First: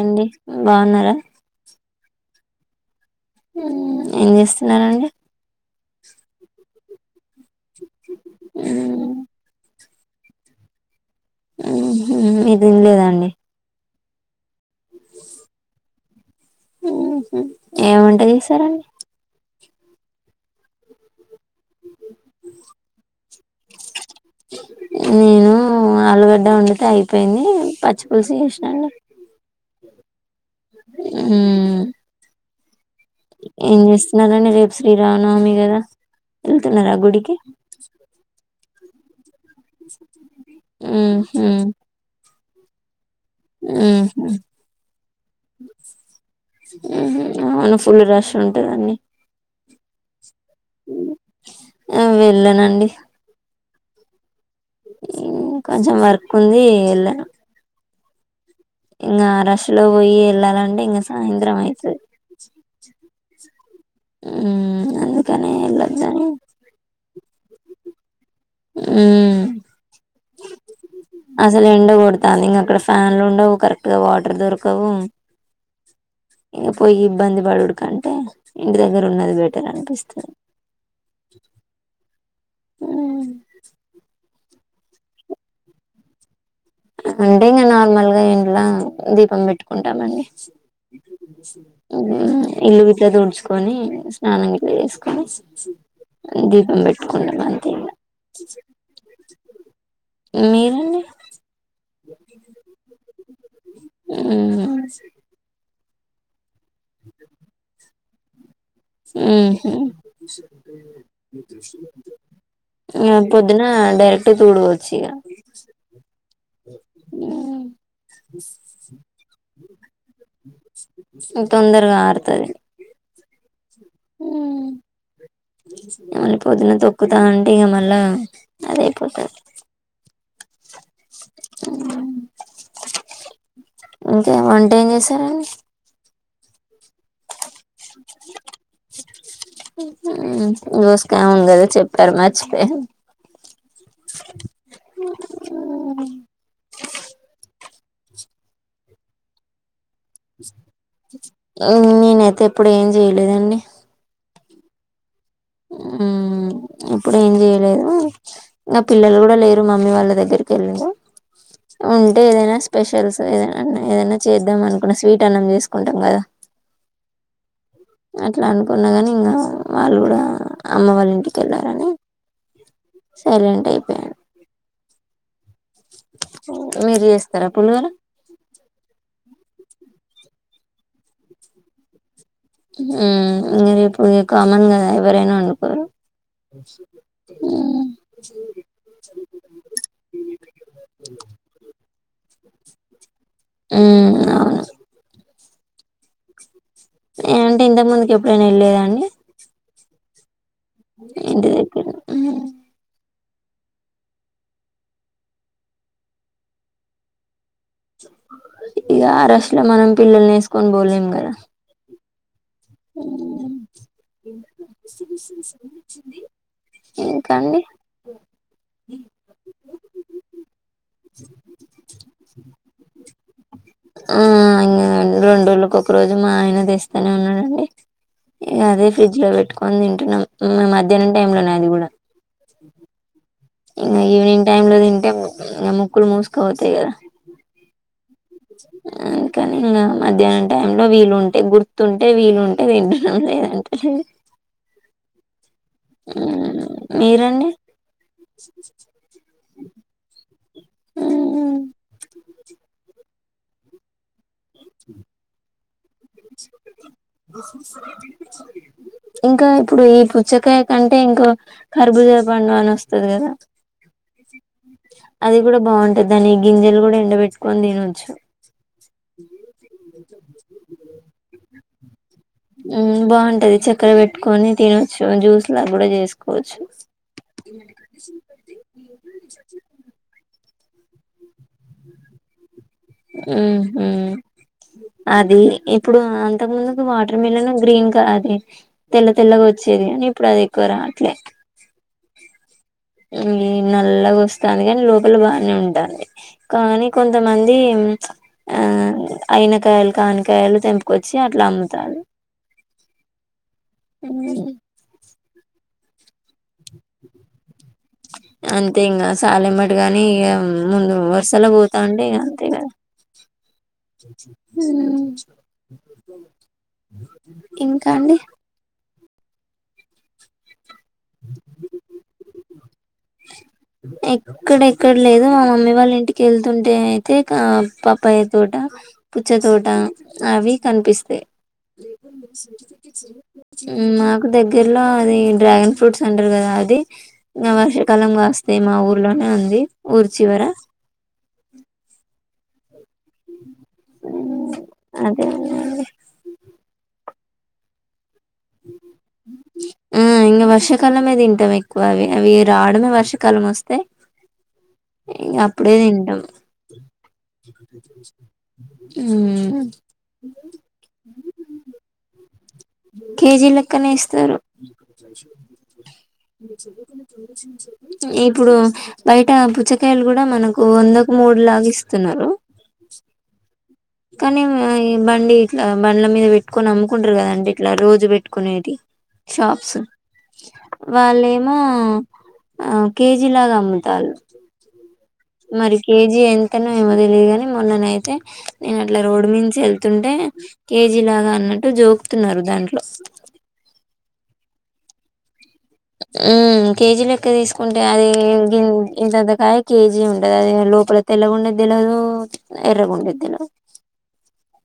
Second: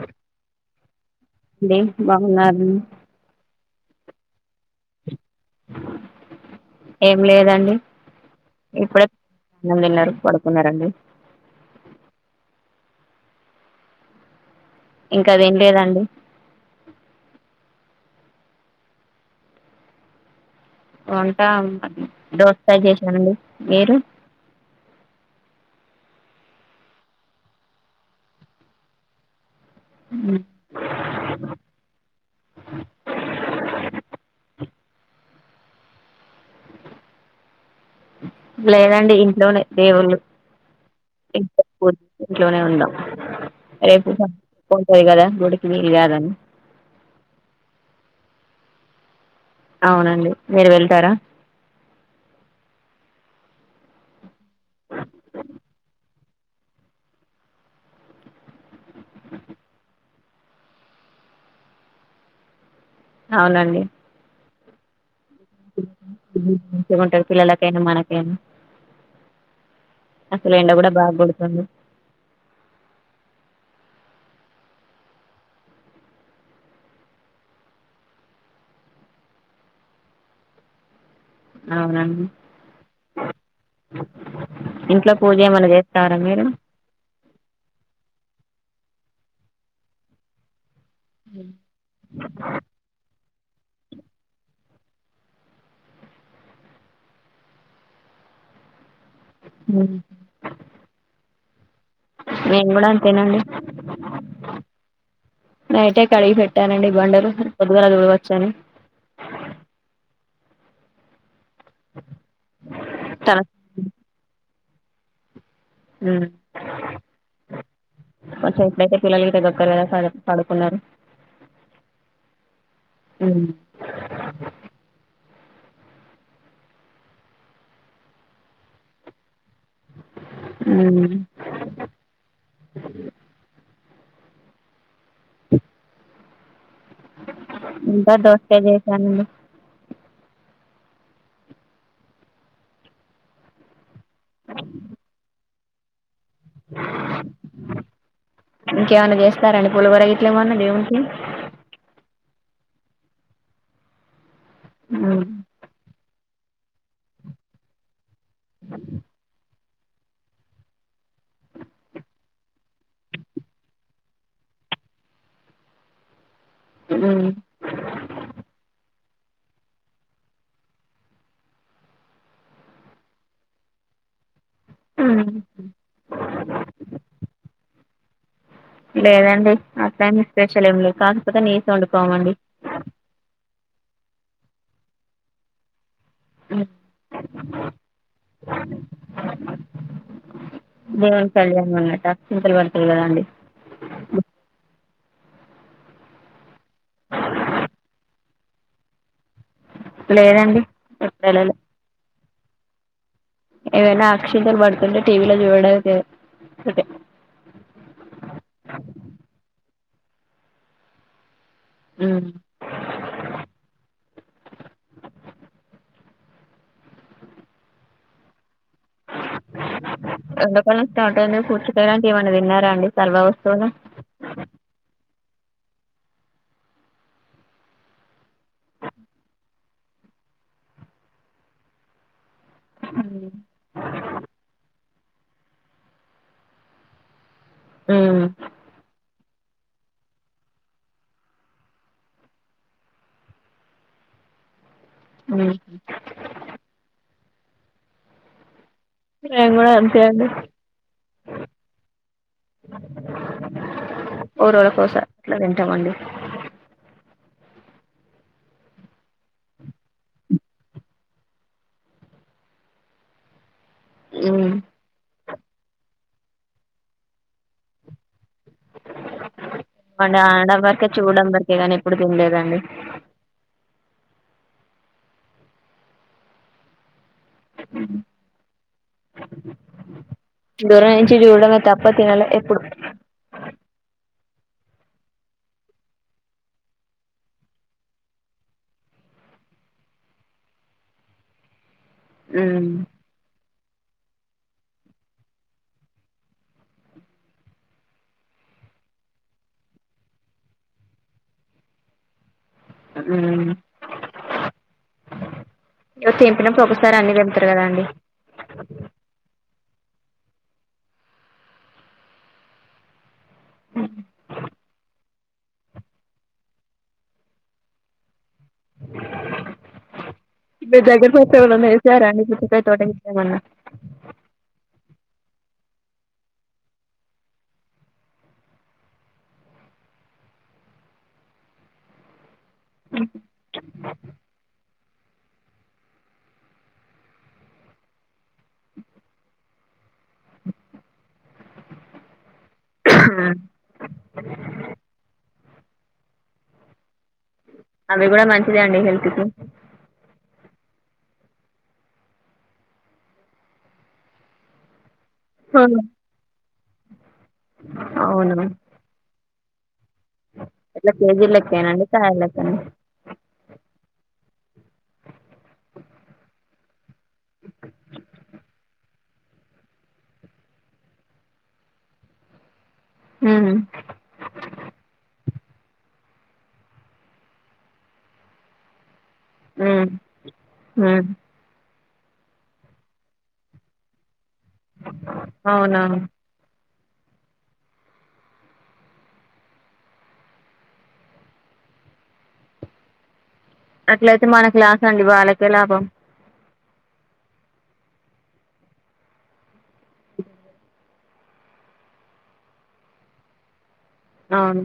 అండి బాగున్నారా బాగున్నారు మ్ ఏం చేస్తున్నారండి ఎం లేదండి ఇప్పుడే అన్నం తిన్నారు పడకున్నారండి మ్ హుమ్మ్ ఇదిం లేదండి ఇంక అదేం లేదండి ఏముంట చేసారంండి అవును దోస్కాయ చేషినామండి మీరు నేను ఆలుగడ్డ వండితే అయిపోయింది పచ్చిపులుసు చేషినాఅండి మ్ ఏం చేస్తున్నారండి రేపు శ్రీరామనవమి గదా వెళ్తున్నార ఆ గుడికి లేదండి ఇం లోనే దేవుళ్ళు పూ [unintelligible] ఇంట్లోనే ఉందాం రేపు మొక్కు ఉంటది కదా గుడికి వెళ్లాలని ఉంటదన్ని అవునండి మీరు వెళ్తారా ఆ వెళ్ళనండి మ్.. కొంచెం వర్క్ ఉంది ఎళ్ళను ఇంగ అరష్లో పోయయ్యీ వెళ్ళాలంటే ఇంగ సాయంత్రం అయితది అవునండి మ్మ్ అన్ ఇకానే ఎలాద్దని పిల్లానా కైన మనక్ మ్మ్ అసలు ఎండ కూడా బాగా కొడుతుంది అసలు ఎండ కొడతాంది ఇంకా అక్కడ ఫ్యాన్లు ఉండవు కరెక్ట్ గా వా ఎ దొరకవు ఇంక పోయి ఇబ్బంది పడుడు కంటే ఇంటి దగ్గర ఉన్నది బెటర్ అనిపిస్తుంది అవునండి మ్మ్ ఇంట్లో పూజ ఏమనా చేస్తారా మీరు అంటే ఇంక నార్మల్ గా ఇంట్లా దీపం పెట్టుకుంటామండి ఇల్లు విట్టది ఉడ్స్కో కొని స్నానం చేసుకొని దీపం పెట్టుకుంటాం అంతే ఇంగ మీరండి మేము కూడా అంతేనండి మ్మ్ నైటే కడిగి ఫెట్ వుంటానండి బండరు [inaudible] సడి అంటే ఆ తల పొద్దున డైరెక్ట్ చూడుకోవచ్చు చ్చగా మ్మ్ ఎట్లయితే పిల్లల ఇతే దగక్కరదడ పడుకున్నారు తొందరగా మ్మ్ మ్మ్ మళీ పొద్దున తొక్కుతా అంటే ఇక మళ్ళా అద అయిపోతది అవు ఇంకే వంటే ఏం చేస్ తమన్స్ ఇంకా దోస్తే చేశానండి మ్మ్ దోస్క కదా చెప్పారు మర్చిపోయిన మ్మ్ ఇంకేమైనా చేస్తారండి పులిహోర గిట్ల ఏమన్నా దేవునికి ఇ నేనైతే ఇప్పుడు ఏం చేయలేదండి ఉమ్ ఉమ్ ఇప్పుడు ఏం చేయలేదు ఇంగ పిల్లలు కూడా లేరు మమ్మీ వాళ్ళ దగ్గరికి వెళ్ళ ఉంటే ఏదైనా స్పెషల్స్ ఏద ఏదైనా చేద్దాం అనుకున్న స్వీట్ అన్నం చేసుకుంటాం కదా ఉమ్ అట్లా అనుకున్నా కానీ ఇంకా వాళ్ళు కూడా అమ్మ వాళ్ళ ఇంటికి వెళ్లారని సైలెంట్ అయిపోయా ఉమ్ మీరు చేస్తారా పులగలు లేదండి అట్లా ఏమీ స్పెషల్ ఏం లేదు కాకపోతే నీసు వండుకోమండి ఉమ్ ఇంకా ఇప్పుడు చెప్పు కామన్ గా ఎవరైనా వండుకోరు హ్మ్ దేవుడి కళ్యాణ మనమాట అక్షింతలు పడతాయి కదా అండి హ్మ్ అవును ఏమంటే ఇంత ముందుకి ఎప్పుడైనా వెళ్ళలేదాండి లేదండి ఎప్పుడు ఇంటి వెళ్ళలే దగ్గర ఏవైనా అక్షింతలు పడుతుంటే టీవీలో చూడడమె తెలుసు అం ఇక ఆ రష్ లో మనం పిల్లల్ని ఏసుకొని పోలేం కదా ఉమ్ ఇంకా అండి ఎండాకాలం స్టార్ట్ అయింది పుచ్చకాయ లాంటివి ఏవన్నా తిన్నారా అండి సలవా వస్తువులు ఆ... ఇంక రెండు రోజులకు ఒక రోజు మా ఆయన తెస్తునే ఉన్నాడండి ఇక అదే ఫ్రిడ్జ్ లో పెట్టుకొని తింటున్నాం మధ్యాహ్నం టైం లోనే అది కూడా ఉమ్ ఇంకా ఈవెనింగ్ టైమ్ లో తింటే ముక్ ముక్కులు మూసుకపోతయి కదా ఉమ్... అందుకని ఇంకా మధ్యాహ్నం టైం లో వీలుంటె గుర్తుంటే వీలుంటె తింటున్నాం లేదంటె లేదు ఉహూ అండి రేపు కూడా అంతే అండి మ్మ్. ఓ రోజుకొకసారి అట్ల తింటామండీ ఇంకా ఇప్పుడు ఈ పుచ్చకాయ కంటే ఇంకో కరుబుజ పండు అని వస్తది కదా ఉమ్ అది కూడా బావుంటది దాని గింజలు కూడా ఎండబెట్టుకొని తినొచ్చు వండ ఆడవరకి చూడంబరి తె గానీ ఎప్పుడు తినలేదండి ఉమ్ బావుంటది చక్కెర పెట్టుకొని తిను సొగం జ్యూస్ లా గూడ చేసుకోవచ్చు [unintelligible] దూరం నుంచి చూడడమే తప్ప తినలే ఎప్పుడు ఉమ్ ఉమ్ అది ఇప్పుడు అంతకు ముందుకు వాటర్ మిలన్ గ్రీన్ క అది తెల్ల తెల్లగా వచ్చేది కానీ ఇప్పుడు అది ఎక్కువ రావట్లే హ్మ్ హ్మ్ నల్లగా వస్తాంది కానీ లోపల బానే ఉంటాంది కానీ కొంతమం దీ ఆ అయినకాయలు కానికాయలు తెంపుకొచ్చి అట్లా అమ్ముతారు హ్మ్ హ్మ్ తెంపినప్పుడు ఒకసారె అన్నీ తెంపుతారు కదా అండి అంతే ఇంగ సాలెమ్మట గాని ఇ ముందు వరసల పోతాండి అంతే కదా హ్మ్ ఇంకా అండి మీ దగ్గర [unintelligible] ఎవరన్నా ఏసారా అండి తె తోట ఏమన్నా ఎక్కడ ఎక్కడ లేదు మా మమ్మీ వాళ్ళ ఇంటికి వెళ్తుంటే అయితే పప్పాయ తోట పుచ్చ తోట అవి కనిపిస్తాయ్ హ్మ్ మాకు దగ్గర్లో అది డ్రాగన్ ఫ్రూట్స్ అంటారు కదా అది వర్షాకాలం గాస్ తే మా ఊర్లోనే ఉంది ఊరిచివరా ఉమ్, ఆ [unintelligible] అవి కూడా మంచిదే అండి హెల్త్ కి ఆ ఇంకా వర్షాకాలమే తింటాం ఎక్కువ అవి అవి రావడమే వర్షాకాలం వస్తే ఇ అప్పుడే తింటాం అవును హ్మ్ హ ఎట్లా కేజీ లెక్కేనండి కాయలెక్కనా కేజీ లెక్కనే ఇస్తారు ఇప్పుడు బయట పుచ్చకాయలు కూడా మనకు వందకు మూడులాగా ఇస్తున్నారు హ్మ్ కానీ ఈ బండి ఇట్లా బండ్ల మీద పెట్టుకొని అమ్ముకుంటారు కదండి ఇట్లా రోజు పెట్టుకునేది షాప్స్ ఉమ్ హ్మ్ వాళ్ళేమో ఆ కేజీ లాగా అమ్ముతాల్లు మరి అవునవును కేజీ ఎం అను ఏమో తెలియగాని మొన్ననయితే నేను అట్లా రోడ్ నుంచి వెళ్తుంటే కేజీలాగా అన్నట్టు జోకుతున్నారు దాంట్లో అట్లయితే మనకు లాసండి వాళ్ళకి హ్మ్ కేజీ లెక్క తీసుకుంటే అది ఇంతంతకాయ కేజీ ఉండదు అది లోపల తెల్లగుండద్దేలవదు ఎర్రగుండెద్దేలవదు అవును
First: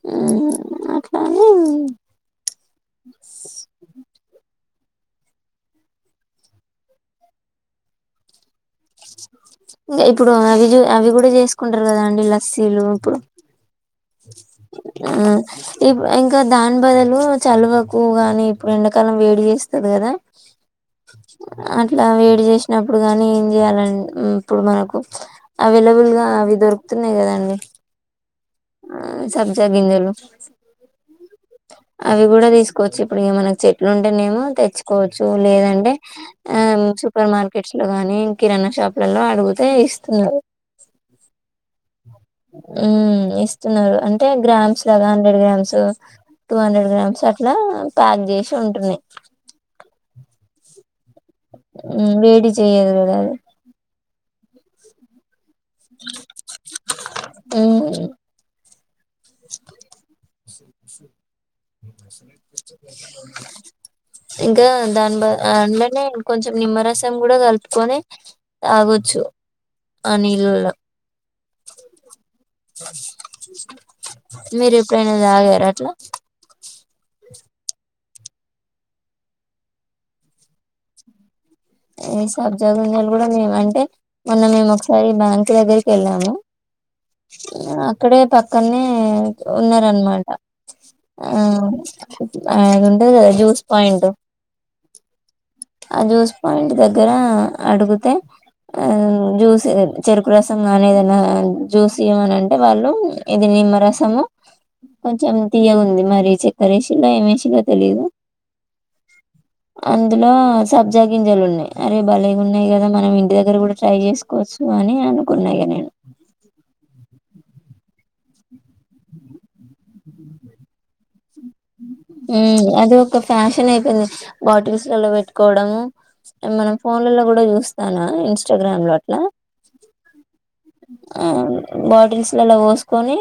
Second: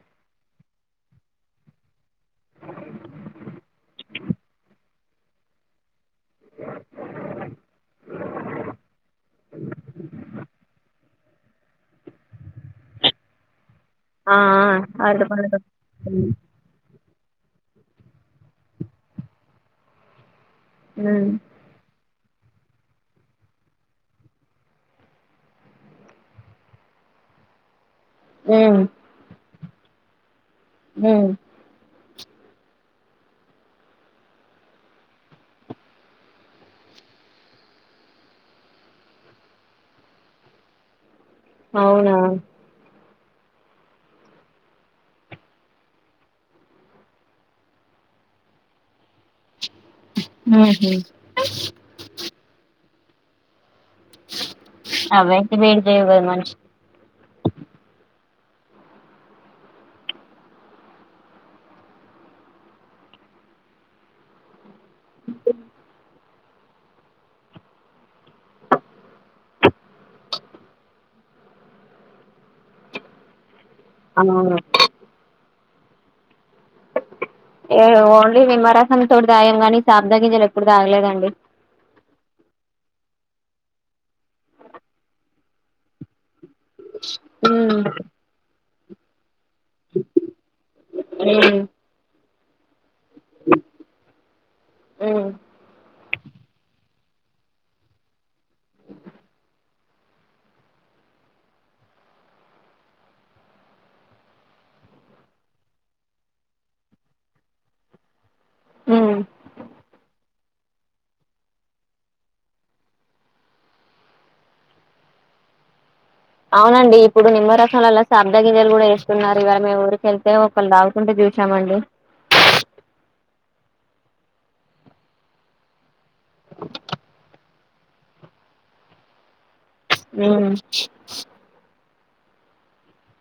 హ్మ్ [unintelligible] ఇంకా ఇప్పుడు అవి అవి కూడా చేసుకుంటారు కదా అండి లస్సీలు ఇప్పుడు ఆ ఆ అరటి పండ్లతో ఉమ్ హ్మ్ ఇంకా దాన్ బదులు చలువకు గాని ఇప్పుడు ఎండాకాలం వేడి చేస్తది కదా హ్మ్ అట్లా వేడి చేసినప్పుడు గానీ ఏం చేయాలండి ఇప్పుడు మనకు అవైలబుల్ గా అవి దొరుకుతున్నాయి కదండి వేము జా గింజలు ఉమ్ అవి కూడా తీసుకోవచ్చు ఇప్పుడు మనకి చెట్లు ఉంటేనేమో తెచ్చుకోవచ్చు లేదంటే ఆ సూపర్ మార్కెట్స్ లో గానీ కిరాణా షాపులలో అడుగుతే ఇస్తున్నారు అవునా ఉమ్ ఇస్తున్నారు అంటే గ్రామ్స్ లాగా hundred grams two hundred grams అట్లా ప్యాక్ చేసి ఉంటున్నాయి ఉహూ ఉమ్ వేడి చేయదు ఉమ్ అవే వేడి జేయవు కదా మనిషి ఉమ్, ఇ ద్దాం దాని బదు ఆ అన్న నే కొంచెం నిమ్మరసం కూడా కలుపుకొని తాగుచ్చు అనిల్లా అవును మీరు ఎప్పుడైనా తాగారా ఓన్లీ నిమ్మరసం తో తాగినం గానీ సబ్జా గింజలు ఎప్పుడు తాగలేదండి ఈ సబ్జా గింజలు కూడా మేము అంటే మొన్న మేము ఒకసారి బ్యాంక్ దగ్గరికి వెళ్ళాము హ్మ్ అక్కడే పక్కనే ఉన్నారనమాట ఆ హ్మ్ ఆ ఆ జ్యూస్ పాయింట్ హ్మ్ ఆ జ్యూస్ పాయింట్ దగ్గర అడుగుతే ఆ జ్యూస్ చెరుకు రసం కానీ ఏదైనా జ్యూస్ ఇయమనింటే వాళ్ళు ఇది నిమ్మరసము కొంచెం తీయగా ఉంది మరి చెక్కరేసిండా ఏమేసిండో తెలిదు ఉమ్ లో సబ్జాగింజాలు ఉన్నాయి అరే బలేగా ఉన్నాయి కదా మనం ఇంటి దగ్గర కూడా ట్రై చేసుకోవచ్చు అని అనుకున్నా ఇగా నేను అవునండి ఇప్పుడు నిమ్మరసం లల్లా సబ్జా గింజలు కూడా వేస్తున్నారు ఇవాళ మేము ఊరికెళ్తే ఒకళ్ళు తాగుకుంటే చూస్త ఊమ్ అదే ఒక ఫ్యాషన్ అయిపోయింది. బాటిల్స్ లలో పెట్టుకోవడము. మనం ఫోన్లలో కూడా చూస్తానా ఇన్స్టాగ్రామ్ లో అట్ల. ఉ బాటిల్స్ లలో పోసుకొని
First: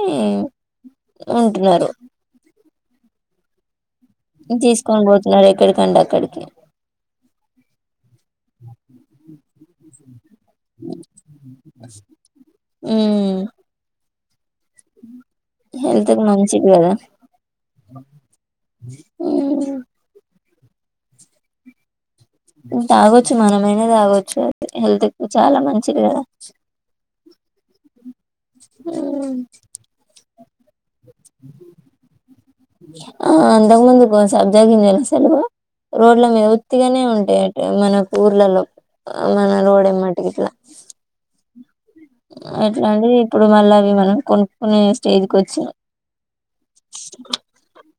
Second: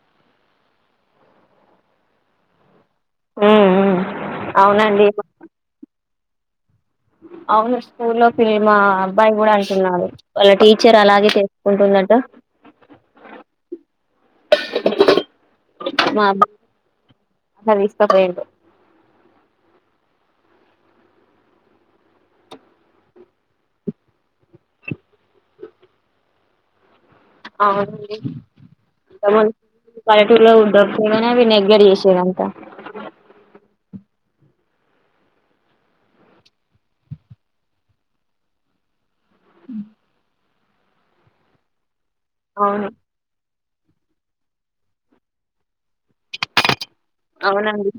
ఉంటున్నారు ఉ ఉ తీసుకొని పోతున్నారు ఎక్కడికండి అక్కడికి ఏ అవును స్కూల్లో ఫిలిమ అబ్బాయి కూడా అని ఉన్నాడు వాళ్ళ టీచర్ అలాగే చేసుకుంటున్నట్ హెల్త్కి మా అబ్బాయి మంచిది కదా అట్లా తీసుకపోయిండు ఊ తాగొచ్చు మనమైనా తాగొచ్చు. హెల్త్ చాలా మంచిది కదా. అవునండి పల్లెటూర్లలో దగ్గరనే నెగ్గర్ చేసేదంతా ఆ అంతకు ముందు సబ్జాగింజలు అసలు రోడ్ల మీద ఉత్తిగనే ఉంటాయి అట మనకు ఊర్లలో మన రోడ్ ఏమ్మట్ ఇట్లా ఎట్లా అవును అండి ఇప్పుడు మళ్ళా మనం కొనుక్కునే స్టేజ్కి వచ్చిన అవునండి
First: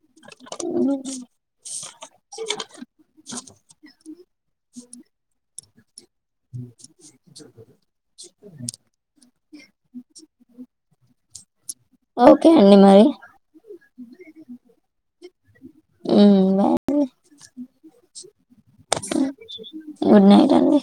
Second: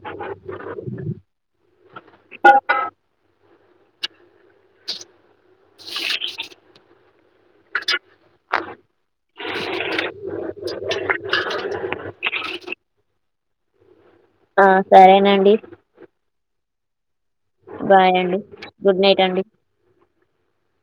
ఓకే అండి మరి ఆ సరేనండి ఉమ్ బాయ్ అండే బాయ్ అండి గుడ్ నైట్ అండి గుడ్ నైట్ అండి